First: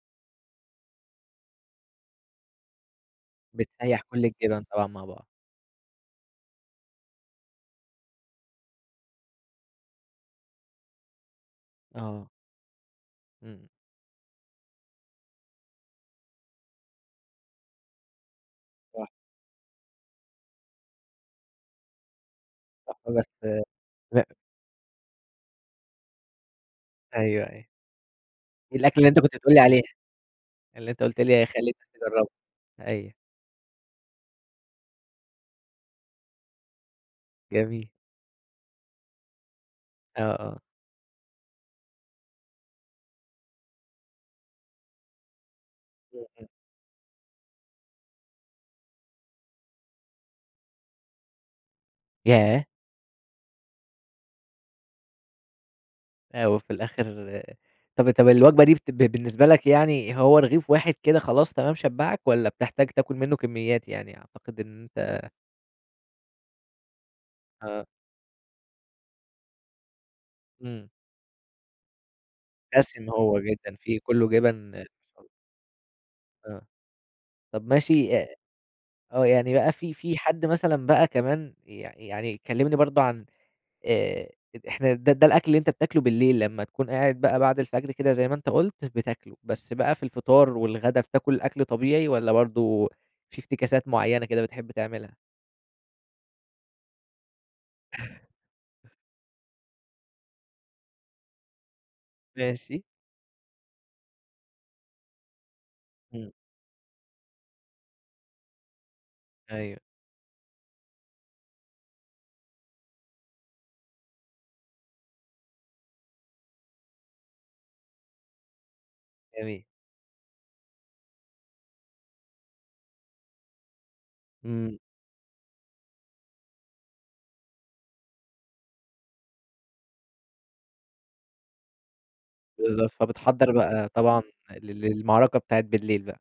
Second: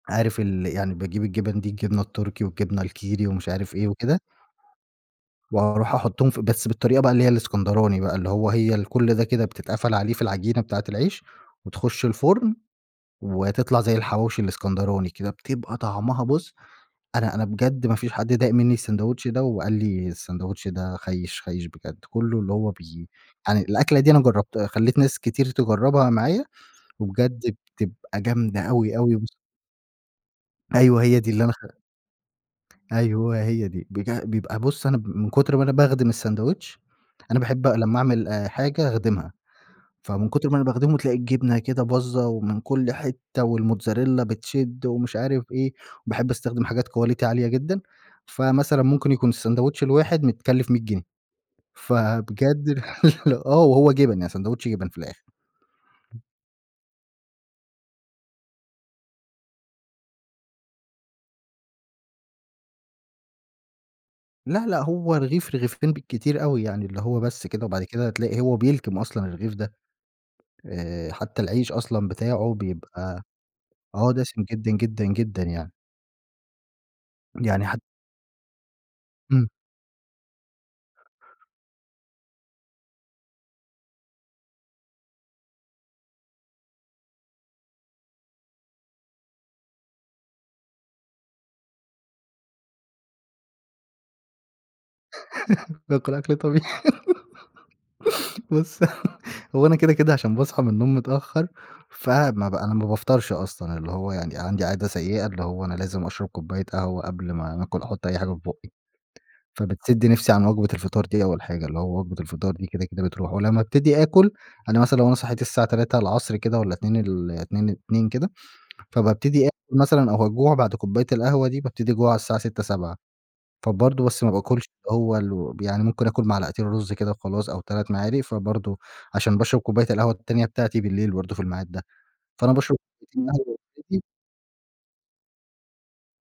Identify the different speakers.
Speaker 1: عارف ال يعني باجيب الجِبَن دي الجبنة التركي، والجبنة الكيري ومش عارف إيه
Speaker 2: بتسيَحّ
Speaker 1: وكده.
Speaker 2: كل الجِبَن طبعًا مع بعض.
Speaker 1: وأروح أحُطُّهم في بس بالطريقة بقى اللي هي الإسكندراني بقى، اللي هو هي الكل ده كده بتتقفل عليه في العجينة بتاعة العيش وتخُش
Speaker 2: اه.
Speaker 1: الفُرن،
Speaker 2: إمم.
Speaker 1: وتطلع زي الحواوشي الإسكندراني كده، بتبقى طعمها بُصّ أنا أنا بجد ما فيش حد داق منّي
Speaker 2: صح.
Speaker 1: الساندويتش ده وقال لي الساندويتش ده خيش خيش بجد، كله اللي هو بي
Speaker 2: لحظة بس
Speaker 1: أنا الأكلة دي أنا
Speaker 2: [unintelligible]
Speaker 1: جرّبت خليت ناس كتير تجربها معايا
Speaker 2: أيوه
Speaker 1: وبجد
Speaker 2: أيوه.
Speaker 1: بتبقى جامدة أوي
Speaker 2: الأكلة اللي
Speaker 1: أوي
Speaker 2: أنت
Speaker 1: ب
Speaker 2: كنت بتقول لي عليها، اللي
Speaker 1: أيوه
Speaker 2: أنت
Speaker 1: هي
Speaker 2: قُلت
Speaker 1: دي اللي
Speaker 2: لي
Speaker 1: أنا خ
Speaker 2: خليتك تجرّبها. أيوه.
Speaker 1: أيوه هي دي، بج بيبقى بُصّ أنا م من كُتر ما أنا باخدم الساندويتش أنا باحب
Speaker 2: جميل.
Speaker 1: لما أعمل آآ، حاجة أخدمها،
Speaker 2: آه
Speaker 1: فمن كُتر ما
Speaker 2: آه.
Speaker 1: أنا باخدمه تلاقي الجبنة كده باظّة ومن كل حتة والموتزاريلّا بتشِد ومش عارف إيه، باحب
Speaker 2: [unintelligible]
Speaker 1: أستخدم حاجات quality عالية جدًا، فمثلّا ممكن يكون الساندويتش الواحد متكلف 100 جنيه.
Speaker 2: ياه!
Speaker 1: فبجد آه وهو جِبَن يعني ساندويتش جِبَن في الآخر.
Speaker 2: أ وفي الآخر طب طب الوجبة دي بت ب بالنسبة لك يعني هو رغيف واحد كده خلاص تمام شبّعك؟ والّا بتحتاج تاكل منه كميات يعني؟ أعتقد
Speaker 1: لا لأ
Speaker 2: إن
Speaker 1: هو
Speaker 2: أنت
Speaker 1: رغيف، رغيفين بالكتير أوي. يعني اللي هو بس كده وبعد
Speaker 2: آه.
Speaker 1: كده تلاقي هو بيلكم أصلًا الرغيف ده.
Speaker 2: إمم.
Speaker 1: آآ حتى العيش أصلًا بتاعه
Speaker 2: دسم
Speaker 1: بيبقى
Speaker 2: هو جدًا فيه
Speaker 1: آه
Speaker 2: كله
Speaker 1: دسم جدًا،
Speaker 2: جبن
Speaker 1: جدًا،
Speaker 2: [unintelligible]
Speaker 1: جدًا يعني.
Speaker 2: آه.
Speaker 1: يعني
Speaker 2: طب
Speaker 1: حت
Speaker 2: ماشي أ
Speaker 1: إمم.
Speaker 2: يعني بقى في في حد مثلًا بقى كمان ي يعني كلّمني برضه عن آآ، إحنا ده ده الأكل اللي أنت بتاكله بالليل، لما تكون قاعد بقى بعد الفجر كده زي ما أنت قُلت بتاكله، بس بقى في الفطار، والغدا بتاكل الأكل طبيعي والّا برضه في افتكاسات معينة كده بتحب تعملها؟
Speaker 1: باكل أكل طبيعي. بُصّ هو أنا كده كده عشان باصحى من النوم متأخر فما ب أنا
Speaker 2: ماشي.
Speaker 1: ما بافطرش أصلًا اللي هو يعني عندي عادة سيئة اللي هو أنا لازم أشرب
Speaker 2: إمم.
Speaker 1: كوباية قهوة قبل ما ناكل أحط أي حاجة في في بُقي،
Speaker 2: أيوه.
Speaker 1: فبتسد نفسي عن وجبة الفطار دي أول حاجة، اللي هو وجبة الفطار دي كده كده بتروح، ولما ابتدي آكل أنا مثلًا لو أنا صحيت الساعة 15:00 كده والّا 14:00 ال اتنين اتنين كده، فبابتدي
Speaker 2: جميل.
Speaker 1: آكل مثلًا أو أجوع بعد كوباية القهوة دي بابتدي أجوع على الساعة 18:00، 19:00 فبرضه بس ما باكلش
Speaker 2: إمم.
Speaker 1: اللي هو ال يعني ممكن آكل معلقتين رُز كده وخلاص أو 3 معالِق، فبرضه عشان باشرب كوباية القهوة التانية بتاعتي بالليل برضه في المعاد ده، فأنا باشرب
Speaker 2: بالضبط، فبتحَضّر بقى
Speaker 1: [unintelligible]
Speaker 2: طبعًا ل للمعركة بتاعة بالليل بقى.